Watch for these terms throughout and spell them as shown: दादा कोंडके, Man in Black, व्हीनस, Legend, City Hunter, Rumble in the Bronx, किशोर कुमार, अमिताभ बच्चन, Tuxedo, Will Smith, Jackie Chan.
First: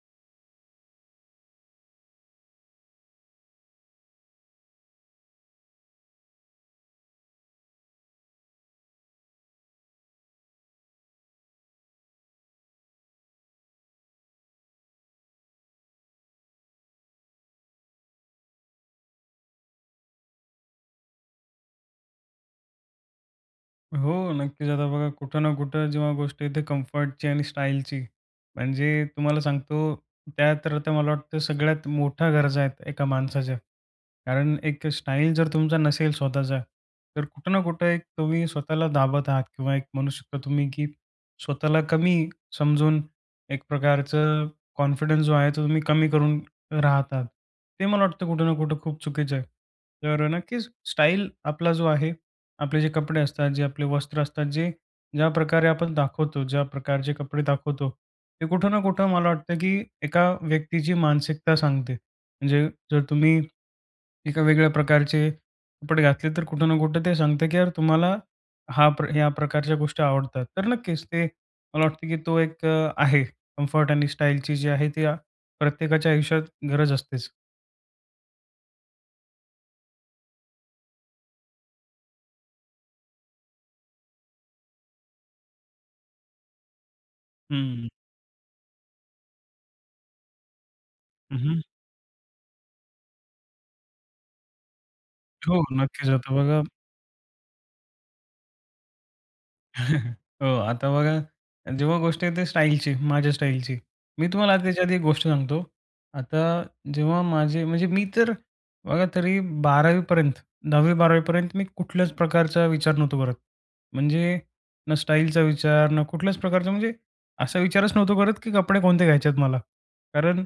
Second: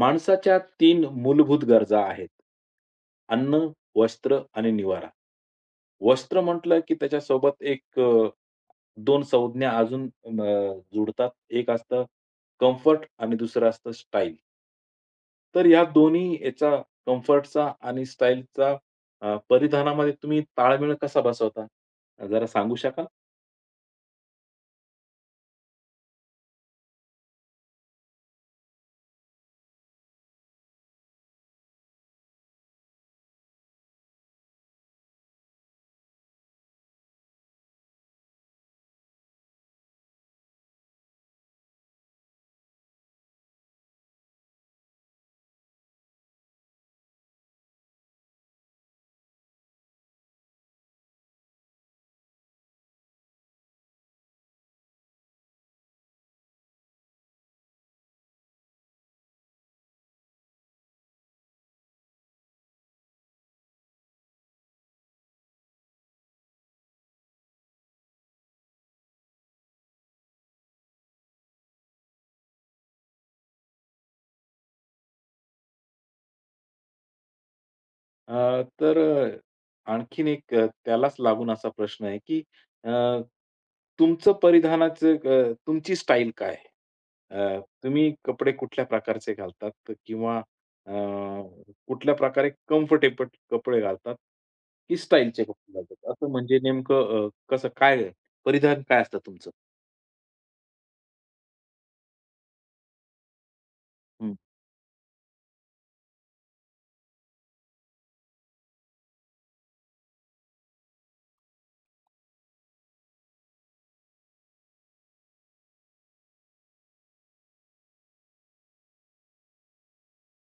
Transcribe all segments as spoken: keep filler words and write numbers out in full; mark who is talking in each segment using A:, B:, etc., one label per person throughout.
A: माणसाच्या तीन मूलभूत गरजा आहेत. अन्न, वस्त्र आणि निवारा. वस्त्र म्हटलं की त्याच्यासोबत एक अ, दोन संज्ञा अजून अ, जुडतात. एक असतं कम्फर्ट आणि दुसरं असतं स्टाईल. तर या दोन्ही याचा कम्फर्टचा आणि स्टाईलचा अ, परिधानामध्ये तुम्ही ताळमेळ कसा बसवता? जरा सांगू शकाल?
B: हो, नक्कीच. आता बघा कुठं ना कुठं जेव्हा गोष्ट येते कम्फर्टची आणि स्टाईलची, म्हणजे तुम्हाला सांगतो त्या तर त्या मला वाटतं सगळ्यात मोठ्या गरजा आहेत एका माणसाच्या. कारण एक स्टाईल जर तुमचा नसेल स्वतःचा, तर कुठं ना कुठं एक तुम्ही स्वतःला दाबत आहात किंवा एक म्हणू शकता तुम्ही की स्वतःला कमी समजून एक प्रकारचं कॉन्फिडन्स जो आहे तो तुम्ही कमी करून राहतात. ते मला वाटतं कुठं ना कुठं खूप चुकीचं आहे. तर नक्कीच स्टाईल आपला जो आहे आपले जे कपडे असतात, जे आपले वस्त्र असतात, जे ज्या प्रकारे आपण दाखवतो, ज्या प्रकारचे कपडे दाखवतो, ते कुठं ना कुठं मला वाटतं, की एका व्यक्तीची मानसिकता सांगते. म्हणजे जर तुम्ही एका वेगळ्या प्रकारचे कपडे घातले, तर कुठं ना कुठं ते सांगते, की यार तुम्हाला हा प्र ह्या प्रकारच्या गोष्टी आवडतात. तर नक्कीच ते मला वाटतं, की तो एक अ, आहे कम्फर्ट आणि स्टाईलची जी आहे, ती आ- प्रत्येकाच्या आयुष्यात गरज असतेच.
A: अ, तर अ, आणखीन एक अ, त्यालाच लागून असा प्रश्न आहे, की अ, तुमचं परिधानाचं अ, तुमची स्टाईल काय? अ,
B: हं.
A: तुम्ही कपडे कुठल्या प्रकारचे घालतात किंवा अ,
B: हं, हं.
A: कुठल्या प्रकारे कम्फर्टेबल कपडे घालतात, की स्टाईलचे
B: हो,
A: कपडे
B: नक्कीच.
A: घालतात? असं
B: आता
A: म्हणजे
B: बघा
A: नेमकं अ, कसं काय परिधान काय असतं तुमचं?
B: हो, आता बघा, जेव्हा गोष्ट येते स्टाईलची, माझ्या स्टाईलची. मी
A: हं.
B: तुम्हाला त्याच्या आधी एक गोष्ट सांगतो. आता जेव्हा माझे म्हणजे मी तर बघा तरी बारावी पर्यंत दहावी मी कुठल्याच प्रकारचा विचार नव्हतो करत. म्हणजे ना स्टाईलचा विचार, ना कुठल्याच प्रकारचा म्हणजे असा विचारच नव्हतो करत, की कपडे कोणते घ्यायचे आहेत मला. कारण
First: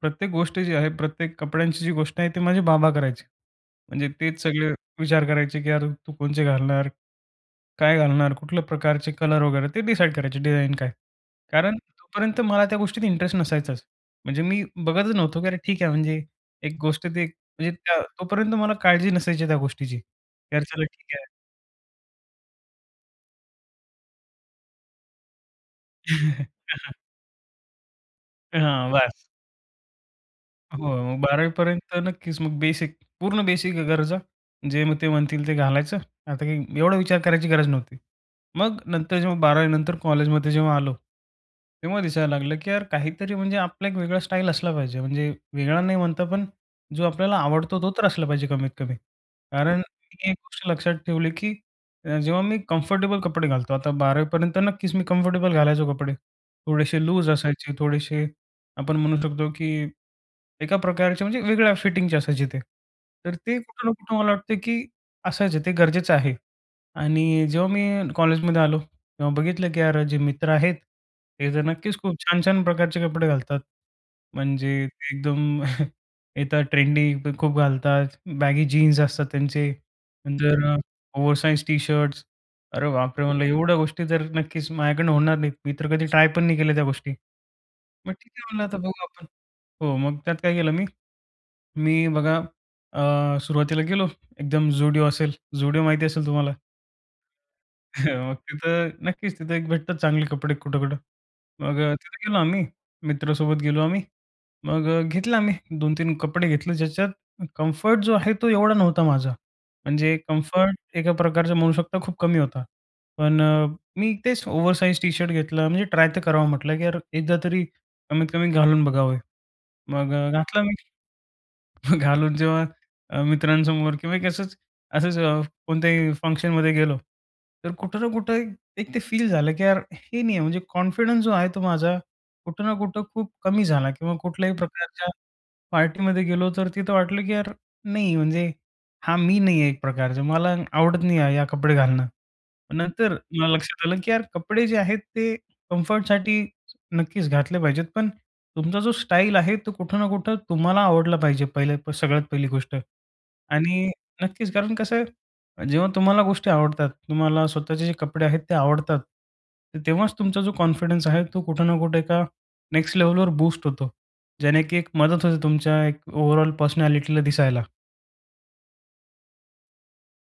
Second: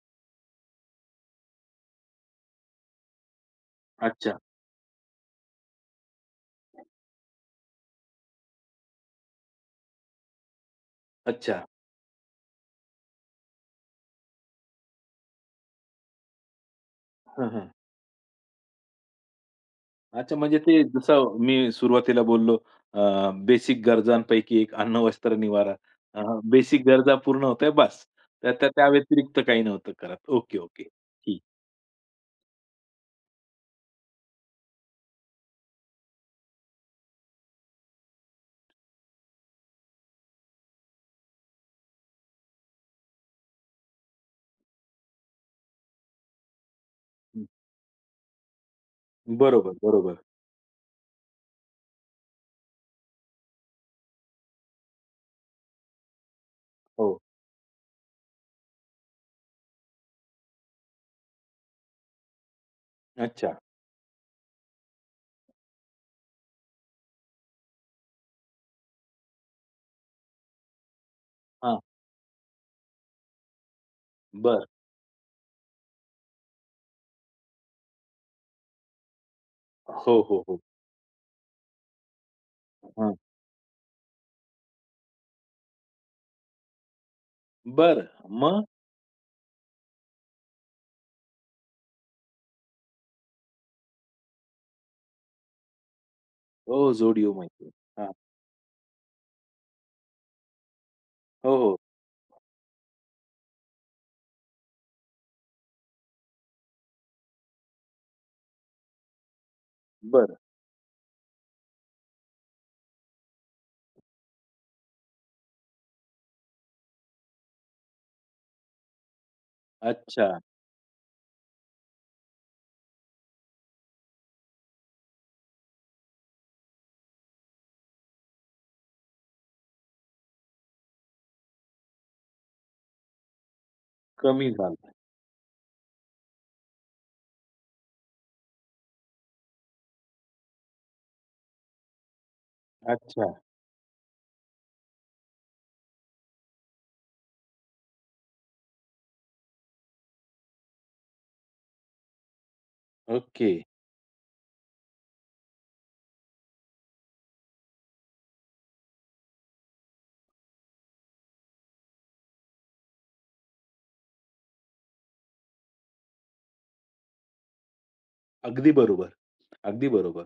B: प्रत्येक गोष्ट जी आहे, प्रत्येक कपड्यांची जी गोष्ट आहे, ते माझे बाबा करायचे. म्हणजे
A: अच्छा,
B: तेच सगळे विचार करायचे, की "यार, तू कोणचे घालणार?" काय घालणार? कुठल्या प्रकारचे कलर वगैरे ते डिसाईड करायचे डिझाईन काय.
A: अच्छा.
B: कारण तोपर्यंत मला त्या गोष्टीत इंटरेस्ट नसायचाच. म्हणजे मी बघतच नव्हतो, की अरे ठीक आहे म्हणजे एक गोष्ट ते
A: हं, हं.
B: म्हणजे त्या तोपर्यंत मला काळजी नसायची त्या गोष्टीची.
A: अच्छा, म्हणजे
B: तर
A: ते
B: चला ठीक आहे.
A: जसं मी सुरुवातीला बोललो बेसिक गरजांपैकी एक अन्न, वस्त्र, निवारा. बेसिक गरजा पूर्ण होताय बस. त्या त्या त्या
B: हां, बास.
A: व्यतिरिक्त काही नव्हतं करत. Okay, okay.
B: हो, मग
A: ठीक.
B: बारावी पर्यंत नक्कीच मग बेसिक, पूर्ण बेसिक गरजा जे मग ते म्हणतील ते घालायचं. आता काही एवढा विचार करायची गरज नव्हती. मग नंतर जेव्हा बारावी नंतर कॉलेजमध्ये जेव्हा आलो तेव्हा दिसायला लागलं, की यार काहीतरी म्हणजे आपला एक वेगळा स्टाईल असला पाहिजे. म्हणजे वेगळा नाही म्हणता पण जो आपल्याला
A: हं.
B: आवडतो तो तर असला पाहिजे कमीत कमी.
A: बरोबर,
B: कारण
A: बरोबर.
B: मी एक गोष्ट लक्षात ठेवली, की अ, जेव्हा मी कम्फर्टेबल कपडे घालतो. आता बारावी पर्यंत नक्कीच मी कम्फर्टेबल घालायचो कपडे. थोडेसे
A: हो.
B: लूज असायचे, थोडेसे आपण म्हणू शकतो, की एका प्रकारचे म्हणजे वेगळ्या फिटिंगचे असायचे ते. तर
A: अच्छा.
B: ते कुठं ना कुठं मला वाटतं, की असायचे ते गरजेचं आहे. आणि जेव्हा मी कॉलेजमध्ये आलो किंवा बघितलं की यार जे मित्र आहेत, ते तर
A: हां.
B: नक्कीच खूप छान-छान प्रकारचे कपडे घालतात.
A: बरं.
B: म्हणजे ते एकदम येतात ट्रेंडी पण खूप घालतात. बॅगी जीन्स असतात त्यांचे,
A: हो, हो, हो.
B: नंतर अ, ओव्हरसाइज टी-शर्ट्स. अरे
A: हां.
B: बापरे! म्हणलं एवढ्या गोष्टी तर नक्कीच माझ्याकडनं होणार नाहीत. मी तर कधी ट्राय पण नाही केल्या त्या गोष्टी.
A: बरं.
B: मग ठीक आहे
A: मग?
B: म्हणलं आता बघू आपण. हो, मग त्यात काय केलं मी, मी बघा अ, सुरुवातीला गेलो एकदम Zudio असेल. Zudio माहिती असेल तुम्हाला?
A: हो, जोडियो माहिती आहे.
B: मग तिथं नक्कीच तिथं एक भेटतात चांगले कपडे कुठं-कुठं.
A: हो, हो.
B: मग अ, तिथे गेलो आम्ही. मित्रासोबत गेलो आम्ही. मग अ, घेतलं आम्ही दोन तीन कपडे घेतले ज्याच्यात कम्फर्ट जो आहे तो एवढा नव्हता माझा. म्हणजे
A: बरं.
B: कम्फर्ट एका प्रकारचा म्हणू शकता खूप कमी होता. पण अ, मी तेच ओव्हरसाईज टी-शर्ट घेतलं म्हणजे ट्राय तर करावं म्हटलं की यार एकदा तरी कमीत कमी घालून बघावे. मग
A: अच्छा.
B: अ, घातला मी. मग घालून जेव्हा अ, मित्रांसमोर किंवा एक असंच असंच अ, कोणत्याही फंक्शनमध्ये गेलो, तर कुठं ना कुठं एक एक ते फील झालं, की यार हे नाही आहे म्हणजे कॉन्फिडन्स जो आहे तो माझा कुठं ना कुठं खूप कमी झाला किंवा
A: कमी
B: कुठल्याही
A: झालं.
B: प्रकारच्या पार्टीमध्ये गेलो तर तिथं वाटलं, की यार नाही म्हणजे हा मी नाही आहे एक प्रकारचा. मला आवडत नाही आहे, या कपडे घालणं. नंतर
A: अच्छा.
B: मला लक्षात आलं, की यार कपडे जे आहेत ते कम्फर्टसाठी नक्कीच घातले पाहिजेत. पण तुमचा जो स्टाईल आहे तो कुठं ना कुठं तुम्हाला आवडला पाहिजे पहिले प- सगळ्यात पहिली गोष्ट.
A: ओके.
B: आणि नक्कीच कारण कसं आहे जेव्हा तुम्हाला गोष्टी आवडतात, तुम्हाला स्वतःचे जे कपडे आहेत ते आवडतात, तर तेव्हाच तुमचा जो कॉन्फिडन्स आहे तो कुठे ना कुठे एका नेक्स्ट लेव्हलवर बूस्ट होतो. ज्याने की एक मदत होते तुमच्या एक ओव्हरऑल पर्सनॅलिटीला दिसायला.
A: अगदी बरोबर. अगदी बरोबर.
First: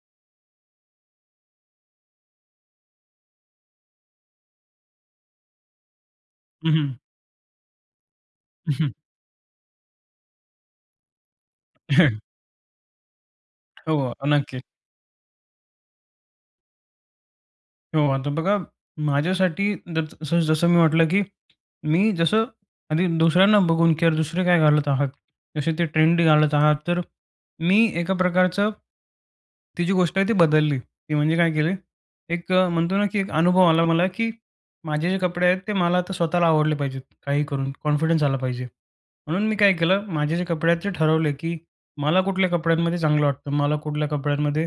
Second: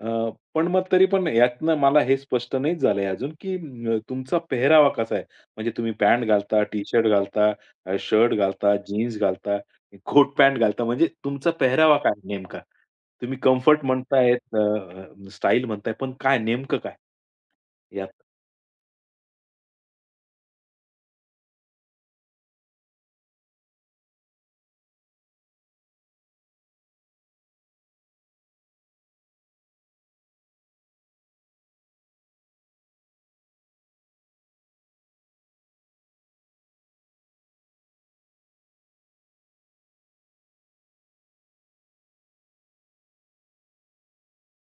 A: अ, पण मग तरी पण यातनं मला हे स्पष्ट नाहीच झालंय अजून, की अ, तुमचा पेहरावा कसा आहे? म्हणजे तुम्ही पॅन्ट घालता,
B: हं,
A: टी-शर्ट घालता, अ, शर्ट घालता, जीन्स घालता, कोट पॅन्ट घालता म्हणजे तुमचा पेहरावा काय नेमका? तुम्ही कम्फर्ट
B: हो,
A: म्हणतायत,
B: नक्की.
A: स्टाईल म्हणताय, पण काय नेमकं काय
B: हो,
A: यात?
B: आता बघा माझ्यासाठी जस जसं जसं मी म्हटलं, की मी जसं आधी दुसऱ्यांना बघून की यार दुसरे काय घालत आहात, जसे ते ट्रेंडी घालत आहात, तर मी एका प्रकारचं ती जी गोष्ट आहे ती बदलली. ती म्हणजे काय केली, एक अ, म्हणतो ना, की एक अनुभव आला मला, की माझे जे कपडे आहेत ते मला आता स्वतःला आवडले पाहिजेत, काही करून कॉन्फिडन्स आला पाहिजे. म्हणून मी काय केलं, माझे जे कपडे आहेत ते ठरवले, की मला कुठल्या कपड्यांमध्ये चांगलं वाटतं, मला कुठल्या कपड्यांमध्ये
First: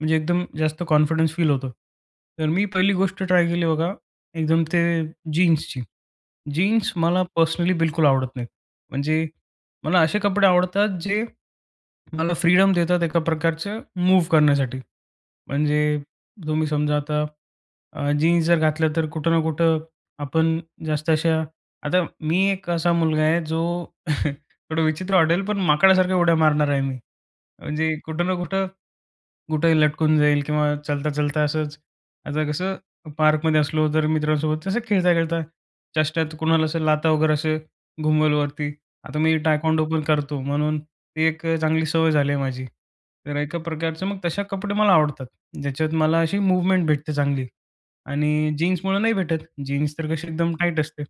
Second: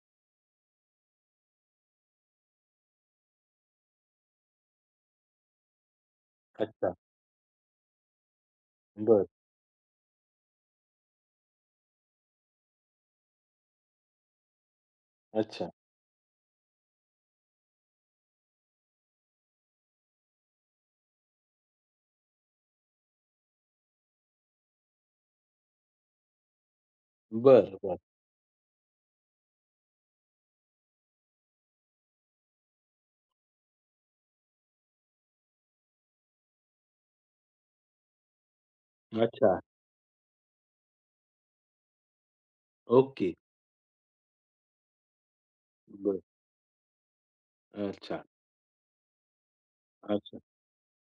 B: म्हणजे एकदम जास्त कॉन्फिडन्स फील होतो. तर मी पहिली गोष्ट ट्राय केली बघा, एकदम ते जीन्सची.
A: अच्छा.
B: जीन्स मला पर्सनली बिलकुल आवडत नाहीत.
A: बरं.
B: म्हणजे मला असे कपडे आवडतात जे मला फ्रीडम देतात एका प्रकारचं मूव्ह करण्यासाठी.
A: अच्छा.
B: म्हणजे तुम्ही समजा आता जीन्स जर घातलं तर कुठं ना कुठं आपण जास्त अशा आता मी एक असा मुलगा आहे जो थोडं विचित्र वाटेल पण माकडासारख्या उड्या मारणार आहे मी.
A: बरं,
B: म्हणजे
A: बरं.
B: कुठं ना कुठं कुठेही लटकून जाईल किंवा चालता चलता असंच आता कसं पार्कमध्ये असलो तर मित्रांसोबत तसं खेळता-खेळता चेष्टात कुणाला असं लाथा वगैरे असं घुमवलं वरती. आता मी
A: अच्छा.
B: टायक्वांडो पण करतो म्हणून ती एक चांगली सवय झाली आहे माझी.
A: ओके.
B: तर एका प्रकारचं मग तशा कपडे मला आवडतात. ज्याच्यात
A: बरं.
B: मला अशी मूव्हमेंट भेटते चांगली
A: अच्छा.
B: आणि जीन्समुळे नाही भेटत. जीन्स तर कशी
A: अच्छा.
B: एकदम टाईट असते.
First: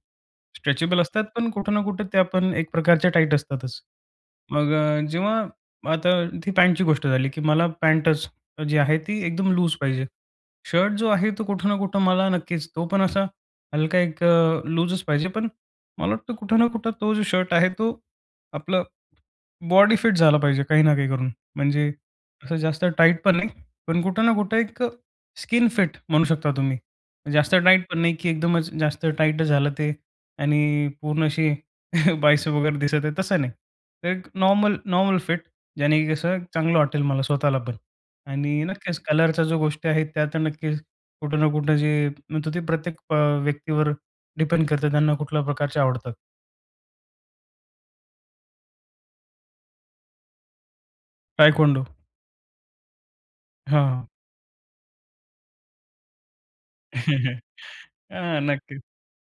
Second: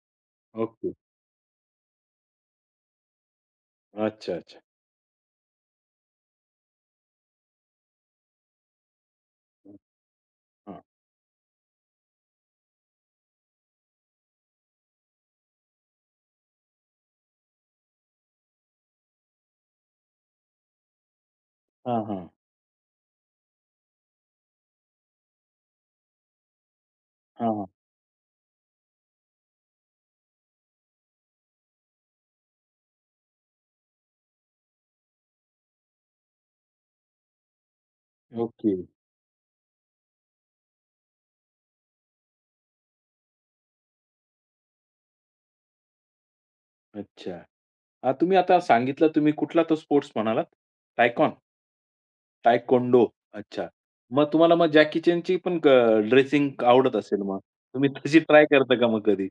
A: ओके.
B: स्ट्रेचेबल असतात पण कुठे ना कुठे त्या पण एक प्रकारच्या टाईट असतातच.
A: अच्छा, अच्छा.
B: मग अ, जेव्हा आता ती पॅन्टची गोष्ट झाली, की मला पॅन्टच जी आहे ती एकदम लूज पाहिजे.
A: हां.
B: शर्ट जो आहे तो कुठं ना कुठं मला नक्कीच तो पण असा हलका एक अ, लूजच पाहिजे. पण मला वाटतं कुठं ना कुठं तो जो शर्ट आहे तो आपला बॉडी फिट झाला पाहिजे काही ना काही करून. म्हणजे
A: हां, हां.
B: असं जास्त टाईट पण नाही, पण कुठं ना कुठं एक स्किन फिट म्हणू शकता तुम्ही. जास्त
A: हां,
B: टाईट पण नाही, की एकदमच जास्त टाईट झालं ते आणि पूर्ण अशी बायसेप वगैरे दिसत आहे तसं नाही. तर एक नॉर्मल नॉर्मल फिट ज्याने की कसं चांगलं वाटेल मला स्वतःला पण. आणि
A: ओके.
B: नक्कीच कलरच्या ज्या गोष्टी आहेत त्या तर नक्कीच कुठं ना कुठं जे म्हणतो ते प्रत्येक अ, व्यक्तीवर डिपेंड करतं त्यांना कुठल्या प्रकारचे आवडतात.
A: अच्छा. अ, तुम्ही आता सांगितलं तुम्ही कुठला तो स्पोर्ट्स म्हणालात? टायकॉन
B: तायक्वोंडो.
A: टायकोंडो. अच्छा.
B: हां.
A: मग तुम्हाला मग जॅकी चॅनची पण ड्रेसिंग आवडत असेल मग. तुम्ही तशी
B: हां,
A: ट्राय करता
B: नक्कीच.
A: का मग कधी?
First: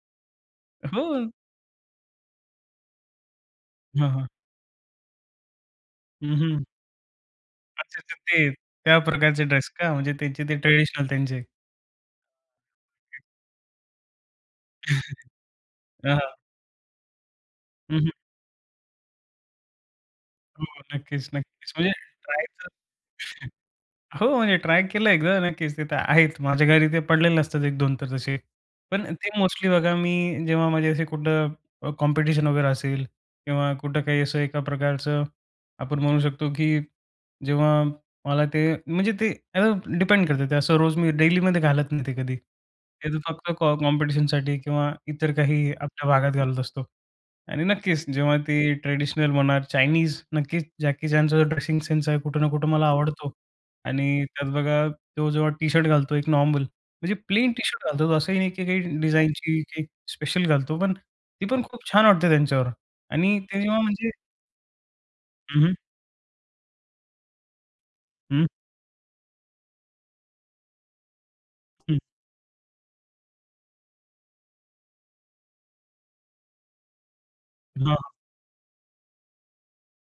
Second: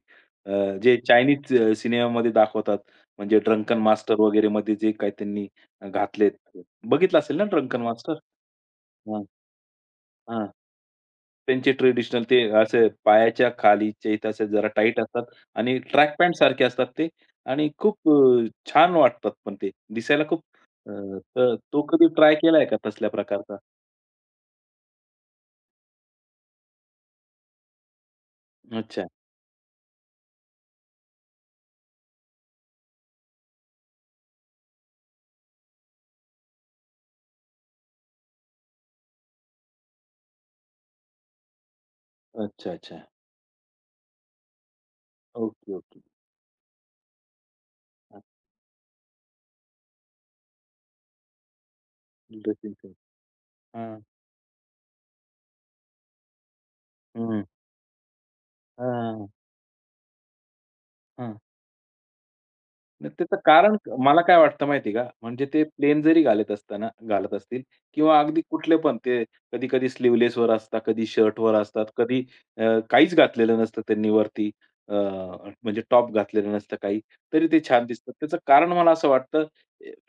A: अ, जे
B: हो.
A: चायनीज अ, सिनेमामध्ये दाखवतात म्हणजे ड्रंकन
B: हां,
A: मास्टर
B: हां.
A: वगैरे मध्ये जे काही त्यांनी अ, घातलेत.
B: हं, हं.
A: बघितलं असेल ना ड्रंकन
B: अच्छा,
A: मास्टर?
B: अच्छा. ते त्या
A: हां,
B: प्रकारचे ड्रेस का? म्हणजे त्यांचे ते ट्रेडिशनल त्यांचे.
A: त्यांचे ट्रेडिशनल ते असे पायाच्या खालीचे इथे असे जरा टाईट असतात आणि ट्रॅक
B: हां.
A: पॅन्ट सारखे असतात ते आणि
B: हं,
A: खूप
B: हं.
A: अ, छान वाटतात पण ते. दिसायला खूप
B: हो,
A: अ,
B: नक्कीच,
A: तर
B: नक्कीच.
A: तो
B: म्हणजे
A: कधी ट्राय
B: ट्राय
A: केलाय का तसल्या प्रकारचा?
B: हो, म्हणजे ट्राय केलं एकदा नक्कीच. तिथं आहेत. माझ्या घरी ते पडलेले असतात एक दोन तर तसे. पण
A: अच्छा.
B: ते मोस्टली बघा मी जेव्हा म्हणजे असे कुठं अ, कॉम्पिटिशन वगैरे असेल किंवा कुठं काही असं एका प्रकारचं आपण म्हणू शकतो, की जेव्हा मला ते म्हणजे ते डिपेंड करतं. ते असं रोज मी डेलीमध्ये घालत नाही ते कधी.
A: अच्छा, अच्छा.
B: ते तर फक्त कॉ कॉम्पिटिशनसाठी किंवा इतर काही
A: ओके, ओके.
B: आपल्या भागात घालत असतो. आणि नक्कीच
A: हां.
B: जेव्हा ते ट्रेडिशनल म्हणा, चायनीज नक्कीच जॅकी चॅनचा जो ड्रेसिंग सेन्स आहे कुठं ना कुठं
A: ड्रेसिंग
B: मला
A: सेन्स.
B: आवडतो.
A: हां.
B: आणि त्यात बघा तो जेव्हा टी-शर्ट घालतो एक नॉर्मल म्हणजे
A: हं.
B: प्लेन टी-शर्ट घालतो तो असंही नाही की काही
A: हां.
B: डिझाइनची काही स्पेशल घालतो पण
A: हां.
B: ती पण खूप छान वाटते त्यांच्यावर.
A: नाही त्याचं
B: आणि ते
A: कारण
B: जेव्हा
A: क-
B: म्हणजे
A: मला काय वाटतं माहिती का? म्हणजे
B: हं,
A: ते
B: हं,
A: प्लेन जरी घालत असताना घालत असतील किंवा अगदी
B: हं,
A: कुठले पण ते कधी-कधी स्लीव्हलेसवर असतात, कधी शर्टवर असतात,
B: हं.
A: कधी अ, काहीच घातलेलं नसतं त्यांनी वरती अ, म्हणजे टॉप घातलेलं नसतं काही, तरी ते छान
B: हां,
A: दिसतात. त्याचं कारण मला असं वाटतं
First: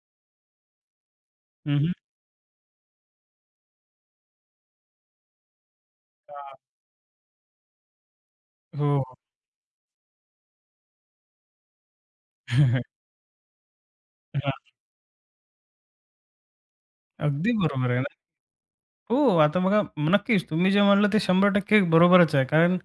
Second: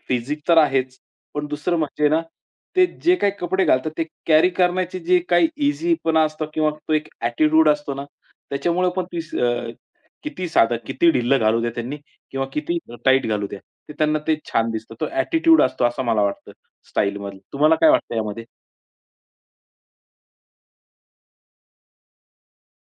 A: फिजिक तर आहेच, पण दुसरं
B: हं, हं.
A: म्हणजे ना, ते जे काही कपडे घालतात ते कॅरी करण्याची जी काही ईझीपणा असतो
B: हां.
A: किंवा तो एक ॲटिट्यूड असतो ना, त्याच्यामुळे पण
B: हो,
A: ती स- अ, किती साधं, किती ढिल्लं घालू द्या त्यांनी, किंवा किती टाईट घालू द्या. ते त्यांना ते छान
B: हां.
A: दिसतं. तो ॲटिट्यूड असतो असं मला वाटतं स्टाईलमधलं.
B: अगदी
A: तुम्हाला काय
B: बरोबर आहे
A: वाटतं यामध्ये?
B: हो, आता बघा म- नक्कीच तुम्ही जे म्हणलं ते शंभर टक्के बरोबरच आहे. कारण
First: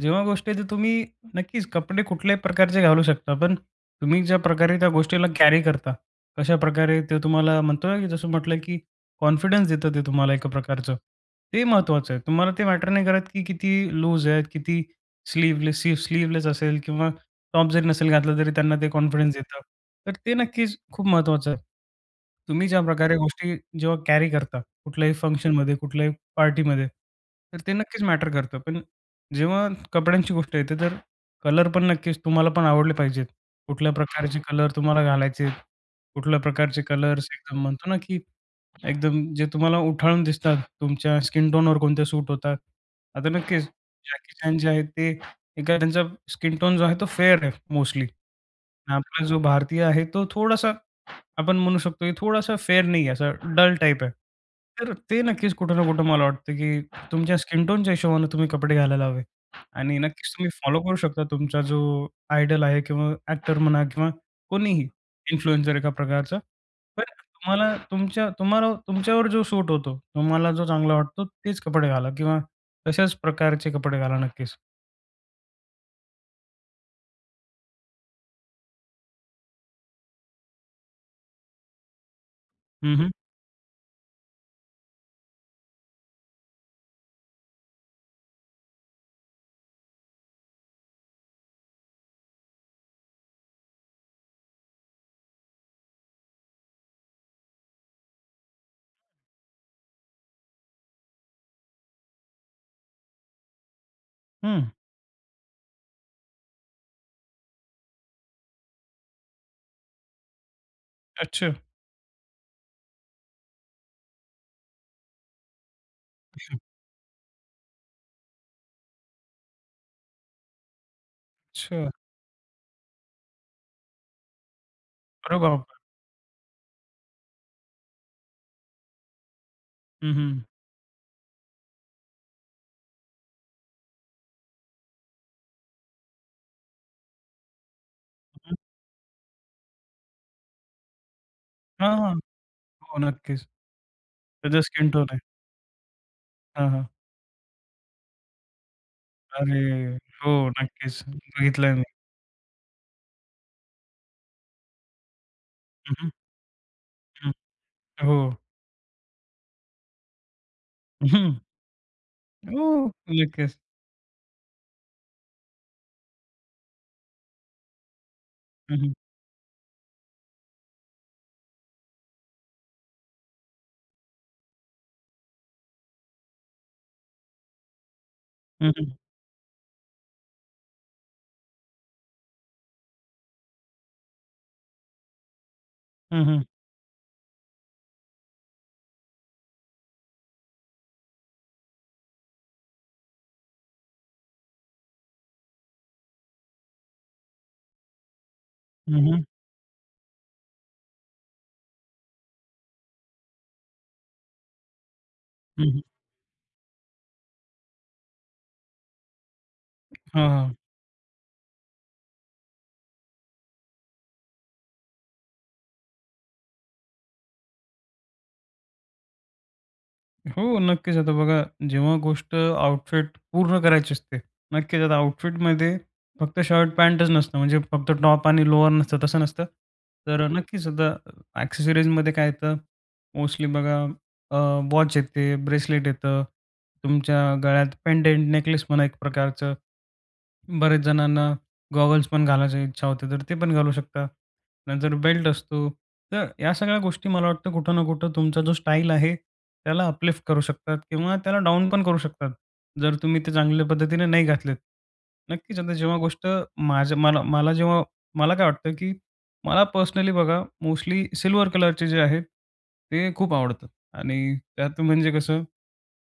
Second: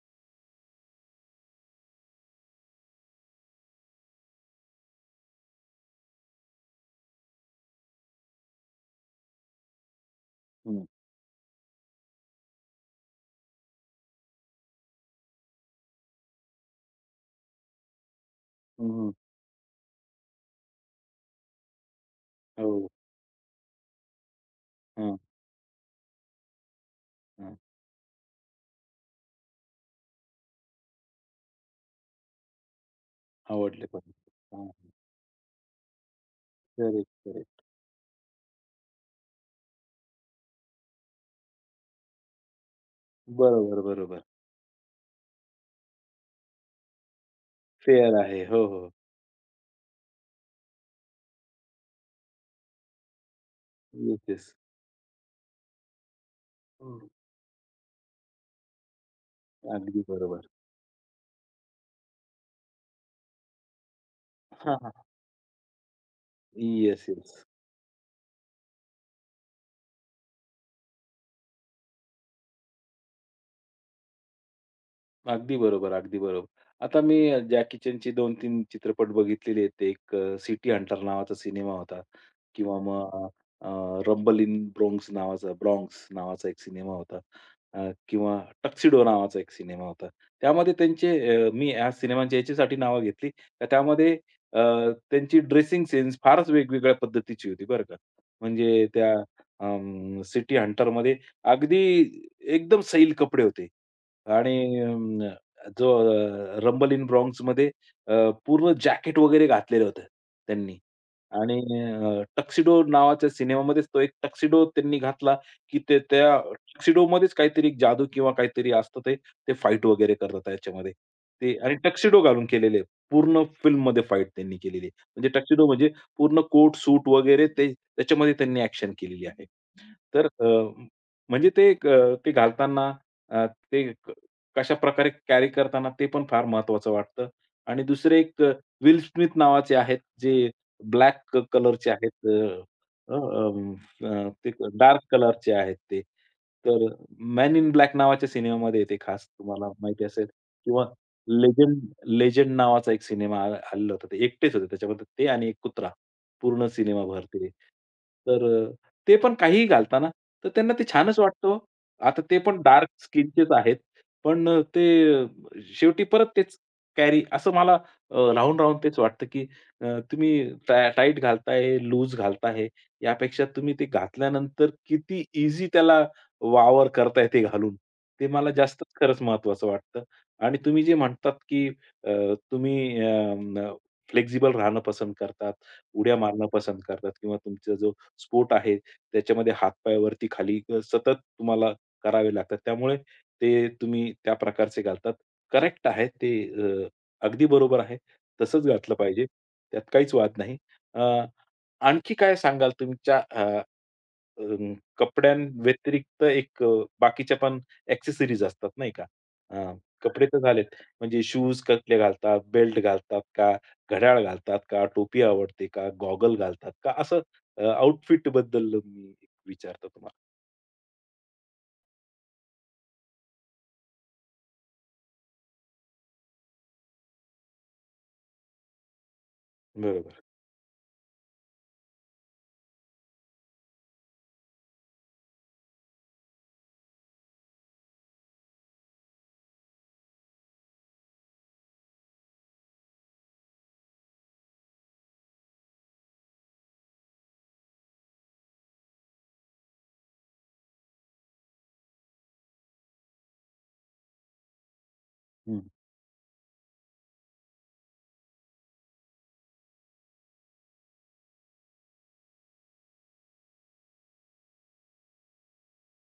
B: जेव्हा गोष्ट आहे, ते तुम्ही नक्कीच कपडे कुठल्याही प्रकारचे घालू शकता. पण तुम्ही ज्या प्रकारे त्या गोष्टीला कॅरी करता, कशाप्रकारे ते तुम्हाला म्हणतो ना, की जसं म्हटलं, की कॉन्फिडन्स देतं ते तुम्हाला एका
A: हं,
B: प्रकारचं. ते महत्त्वाचं आहे. तुम्हाला ते मॅटर नाही करत, की किती लूज आहेत, किती स्लीव्हलेस सी असेल किंवा टॉप जरी नसेल घातला तरी त्यांना ते
A: हं,
B: कॉन्फिडन्स देतं. तर ते नक्कीच खूप महत्त्वाचं आहे. तुम्ही ज्या
A: हो.
B: प्रकारे गोष्टी जेव्हा कॅरी करता कुठल्याही
A: हां,
B: फंक्शनमध्ये, कुठल्याही पार्टीमध्ये,
A: हां.
B: तर ते नक्कीच मॅटर करतं. पण जेव्हा कपड्यांची गोष्ट येते, तर कलर पण नक्कीच तुम्हाला पण आवडले पाहिजेत.
A: आवडले
B: कुठल्या
A: पाहिजे.
B: प्रकारचे
A: हां,
B: कलर तुम्हाला घालायचे कुठल्या प्रकारचे
A: करेक्ट,
B: कलर्स एकदम
A: करेक्ट.
B: म्हणतो ना, की एकदम जे तुम्हाला उठाळून दिसतात, तुमच्या स्किन टोनवर कोणते सूट होतात. आता नक्कीच
A: बरोबर, बरोबर.
B: जॅकी चॅन जे आहेत ते एका त्यांचा स्किन टोन जो आहे तो फेअर आहे मोस्टली.
A: फेअर आहे. हो, हो.
B: आपला जो भारतीय आहे तो थोडासा आपण म्हणू शकतो की थोडासा फेअर नाही आहे, असं डल टाइप आहे.
A: Yes, yes.
B: तर ते नक्कीच कुठं ना कुठं मला वाटतं की
A: हं.
B: तुमच्या स्किन टोनच्या हिशोबाने तुम्ही कपडे घालायला हवे आणि
A: अगदी
B: नक्कीच
A: बरोबर.
B: तुम्ही फॉलो करू शकता तुमचा जो आयडॉल आहे किंवा ॲक्टर म्हणा किंवा
A: हां,
B: कोणीही
A: हां.
B: इन्फ्लुएन्सर एका प्रकारचा. पण
A: येस, येस.
B: तुम्हाला तुमच्या तुम्हाला तुमच्यावर जो सूट होतो, तुम्हाला जो चांगला वाटतो तेच कपडे घाला किंवा तशाच प्रकारचे कपडे घाला नक्कीच.
A: अगदी बरोबर, अगदी बरोबर. आता मी जॅकी चॅनचे दोन तीन चित्रपट बघितलेले आहेत. एक अ, सिटी हंटर नावाचा सिनेमा होता किंवा
B: हं, हं.
A: मग अ, रंबल इन ब्रोंक्स नावाचा ब्रॉन्क्स नावाचा एक सिनेमा होता अ, किंवा टक्सिडो नावाचा एक सिनेमा होता. त्यामध्ये त्यांचे अ, मी ह्या सिनेमांची याच्यासाठी नावं घेतली, तर त्यामध्ये अ, त्यांची ड्रेसिंग सेन्स फारच वेगवेगळ्या पद्धतीची होती बरं का. म्हणजे त्या सिटी हंटरमध्ये अगदी एकदम सैल कपडे होते.
B: हं.
A: आणि अं, जो अ, रंबल इन ब्रॉन्क्समध्ये अ, पूर्ण जॅकेट वगैरे घातलेलं होतं त्यांनी.
B: अच्छा.
A: आणि अ, टक्सिडो नावाच्या सिनेमामध्येच तो एक टक्सिडो त्यांनी घातला, की ते त्या टक्सिडोमध्येच काहीतरी एक जादू किंवा काहीतरी असतं ते. ते फाईट वगैरे करतात त्याच्यामध्ये. ते आणि
B: अच्छा.
A: टक्सिडो घालून केलेले आहे. पूर्ण फिल्ममध्ये फाईट त्यांनी केलेली आहे. म्हणजे
B: अरे
A: टक्सिडो
B: बापरे!
A: म्हणजे पूर्ण कोट, सूट वगैरे ते त्याच्यामध्ये त्यांनी ॲक्शन केलेली आहे.
B: हं,
A: तर
B: हं.
A: अ, म्हणजे ते एक अ, ते घालताना अ, ते कशा प्रकारे कॅरी करताना ते पण फार महत्वाचं वाटतं. आणि दुसरे एक अ,
B: हं.
A: विल स्मिथ नावाचे आहेत, जे ब्लॅक कलरचे
B: हां,
A: आहेत.
B: हां. हो,
A: अ, अ,
B: नक्कीच.
A: अम, अ, ते
B: त्याचा स्किन
A: डार्क
B: टोन आहे.
A: कलरचे आहेत ते.
B: हां,
A: तर
B: हां.
A: मॅन इन ब्लॅक नावाच्या सिनेमामध्ये आहे खास
B: अरे!
A: तुम्हाला माहिती असेल
B: हो,
A: किंवा
B: नक्कीच. बघितलंय
A: लेजंड
B: मी.
A: लेजंड नावाचा एक सिनेमा आ आलेला होता. ते एकटेच होते त्याच्यामध्ये ते आणि एक कुत्रा.
B: हं, हं,
A: पूर्ण सिनेमाभर
B: हं.
A: ते.
B: हो.
A: तर अ, ते पण काहीही घालताना, तर त्यांना ते छानच
B: हं.
A: वाटतं हो. आता ते पण
B: हो,
A: डार्क स्किनचेच
B: नक्कीच.
A: आहेत. पण अ, ते अ, शेवटी परत तेच कॅरी असं मला अ, राहून-राहून
B: हं, हं.
A: तेच वाटतं, की अ, तुम्ही टाय टाईट घालताय, लूज घालताय, यापेक्षा तुम्ही ते घातल्यानंतर किती ईझी त्याला वावर करताय ते घालून, ते मला
B: हं,
A: जास्तच
B: हं.
A: खरंच महत्वाचं वाटतं. आणि तुम्ही जे म्हणतात, की अ, तुम्ही अं, अ, राहणं पसंत करतात, उड्या
B: हं, हं.
A: मारणं पसंत करतात किंवा तुमचा जो स्पोर्ट आहे, त्याच्यामध्ये हात खाली अ, सतत तुम्हाला करावे लागतात. त्यामुळे ते तुम्ही त्या प्रकारचे घालतात. करेक्ट आहे ते अ, अगदी बरोबर आहे. तसंच घातलं
B: हं, हं.
A: पाहिजे. त्यात काहीच वाद नाही. अ, आणखी काय सांगाल तुमच्या अ, अं,
B: हं, हं.
A: कपड्यांव्यतिरिक्त एक अ, बाकीच्या पण एक्सेसरीज असतात नाही का? अ, कपडे
B: हां,
A: तर
B: हां.
A: झालेत. म्हणजे शूज कसले घालतात, बेल्ट घालतात का, घड्याळ घालतात का, टोपी आवडते का, गॉगल घालतात का? असं अ, आउटफिटबद्दल मी विचारतो तुम्हाला.
B: हो, नक्कीच. आता बघा, जेव्हा गोष्ट आउटफिट पूर्ण करायची असते, नक्कीच आता आउटफिटमध्ये फक्त शर्ट पॅन्टच नसतं, म्हणजे फक्त टॉप आणि लोअर नसतं, तसं नसतं.
A: बरोबर.
B: तर हं. नक्कीच आता ॲक्सेसरीजमध्ये काय येतं, मोस्टली बघा अ, वॉच येते, ब्रेसलेट येतं, तुमच्या गळ्यात पेंडंट, नेकलेस म्हणा एक प्रकारचं. बऱ्याच जणांना गॉगल्स पण घालायची इच्छा होते, तर ते पण घालू शकता. नंतर बेल्ट असतो. तर या सगळ्या गोष्टी मला वाटतं कुठं ना कुठं तुमचा जो स्टाईल आहे, त्याला अपलिफ्ट करू शकतात किंवा त्याला डाउन पण करू शकतात, जर तुम्ही ते चांगल्या पद्धतीने नाही घातलेत. नक्कीच
A: हं.
B: आता जेव्हा गोष्ट माझ्या मला मला जेव्हा मला काय वाटतं, की मला पर्सनली बघा मोस्टली सिल्व्हर कलरचे जे आहेत, ते खूप आवडतात आणि त्यात म्हणजे कसं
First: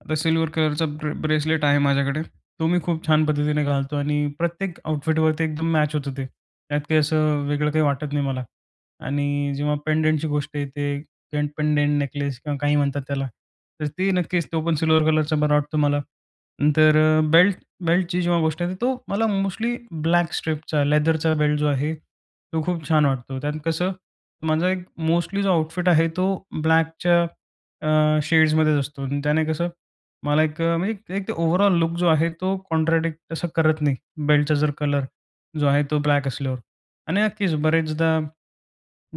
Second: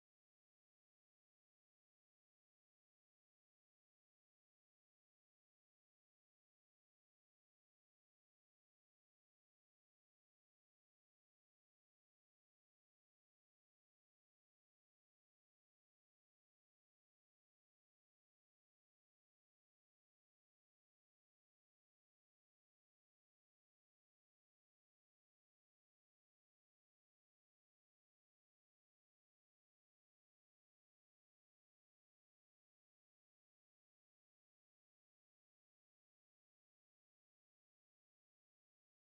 B: आता सिल्व्हर कलरचा ब्रे ब्रेसलेट आहे माझ्याकडे. तो मी खूप छान पद्धतीने घालतो आणि प्रत्येक आउटफिटवरती एकदम मॅच होतं ते. त्यात काही असं वेगळं काही वाटत नाही मला. आणि जेव्हा पेंडंटची गोष्ट येते, पें पेंडेंट नेकलेस किंवा काही म्हणतात त्याला, तर ते नक्कीच तो पण सिल्व्हर कलरचा बरा वाटतो मला. नंतर बेल्ट बेल्टची जेव्हा गोष्ट येते, तो मला मोस्टली ब्लॅक स्ट्रिपचा लेदरचा बेल्ट जो आहे, तो खूप छान वाटतो. त्यात कसं माझा एक मोस्टली जो आउटफिट आहे, तो ब्लॅकच्या शेड्समध्येच असतो आणि त्याने कसं मला एक अ, म्हणजे एक ओव्हरऑल लूक जो आहे तो कॉन्ट्राडिक्ट तसा करत नाही बेल्टचा जर कलर जो आहे तो ब्लॅक असल्यावर. आणि नक्कीच बरेचदा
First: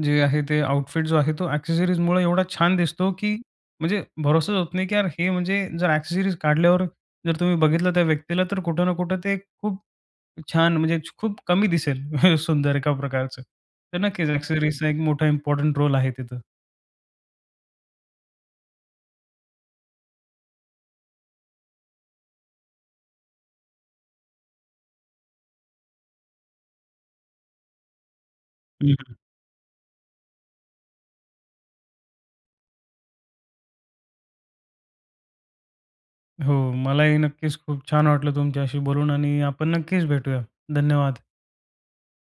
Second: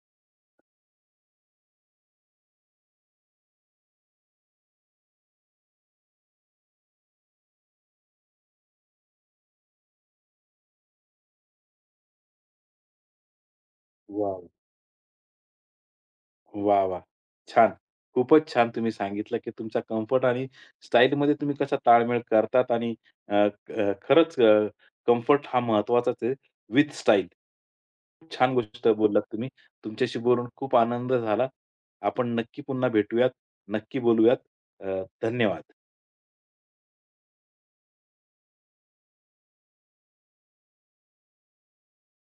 B: जे आहे ते आउटफिट जो आहे तो ॲक्सेसरीजमुळे एवढा छान दिसतो, की म्हणजे भरोसाच होत नाही, की यार हे म्हणजे जर ॲक्सेसरीज काढल्यावर जर तुम्ही बघितलं त्या व्यक्तीला तर कुठं ना कुठं ते खूप छान म्हणजे खूप कमी दिसेल सुंदर एका प्रकारचं. तर नक्कीच
A: वाह!
B: ॲक्सेसरीजचा एक मोठा इम्पोर्टंट रोल आहे तिथं.
A: वाह, वाह! छान. खूपच छान तुम्ही सांगितलं, की तुमचा कम्फर्ट आणि स्टाईलमध्ये तुम्ही कसा ताळमेळ करतात आणि अ, क- अ, खरंच कम्फर्ट हा महत्त्वाचाच आहे विथ स्टाईल. छान गोष्ट बोललात तुम्ही. तुमच्याशी बोलून खूप आनंद झाला. आपण नक्की पुन्हा भेटूयात, नक्की बोलूयात. अ, धन्यवाद.
B: हो, मलाही नक्कीच खूप छान वाटलं तुमच्याशी बोलून आणि आपण नक्कीच भेटूया. धन्यवाद.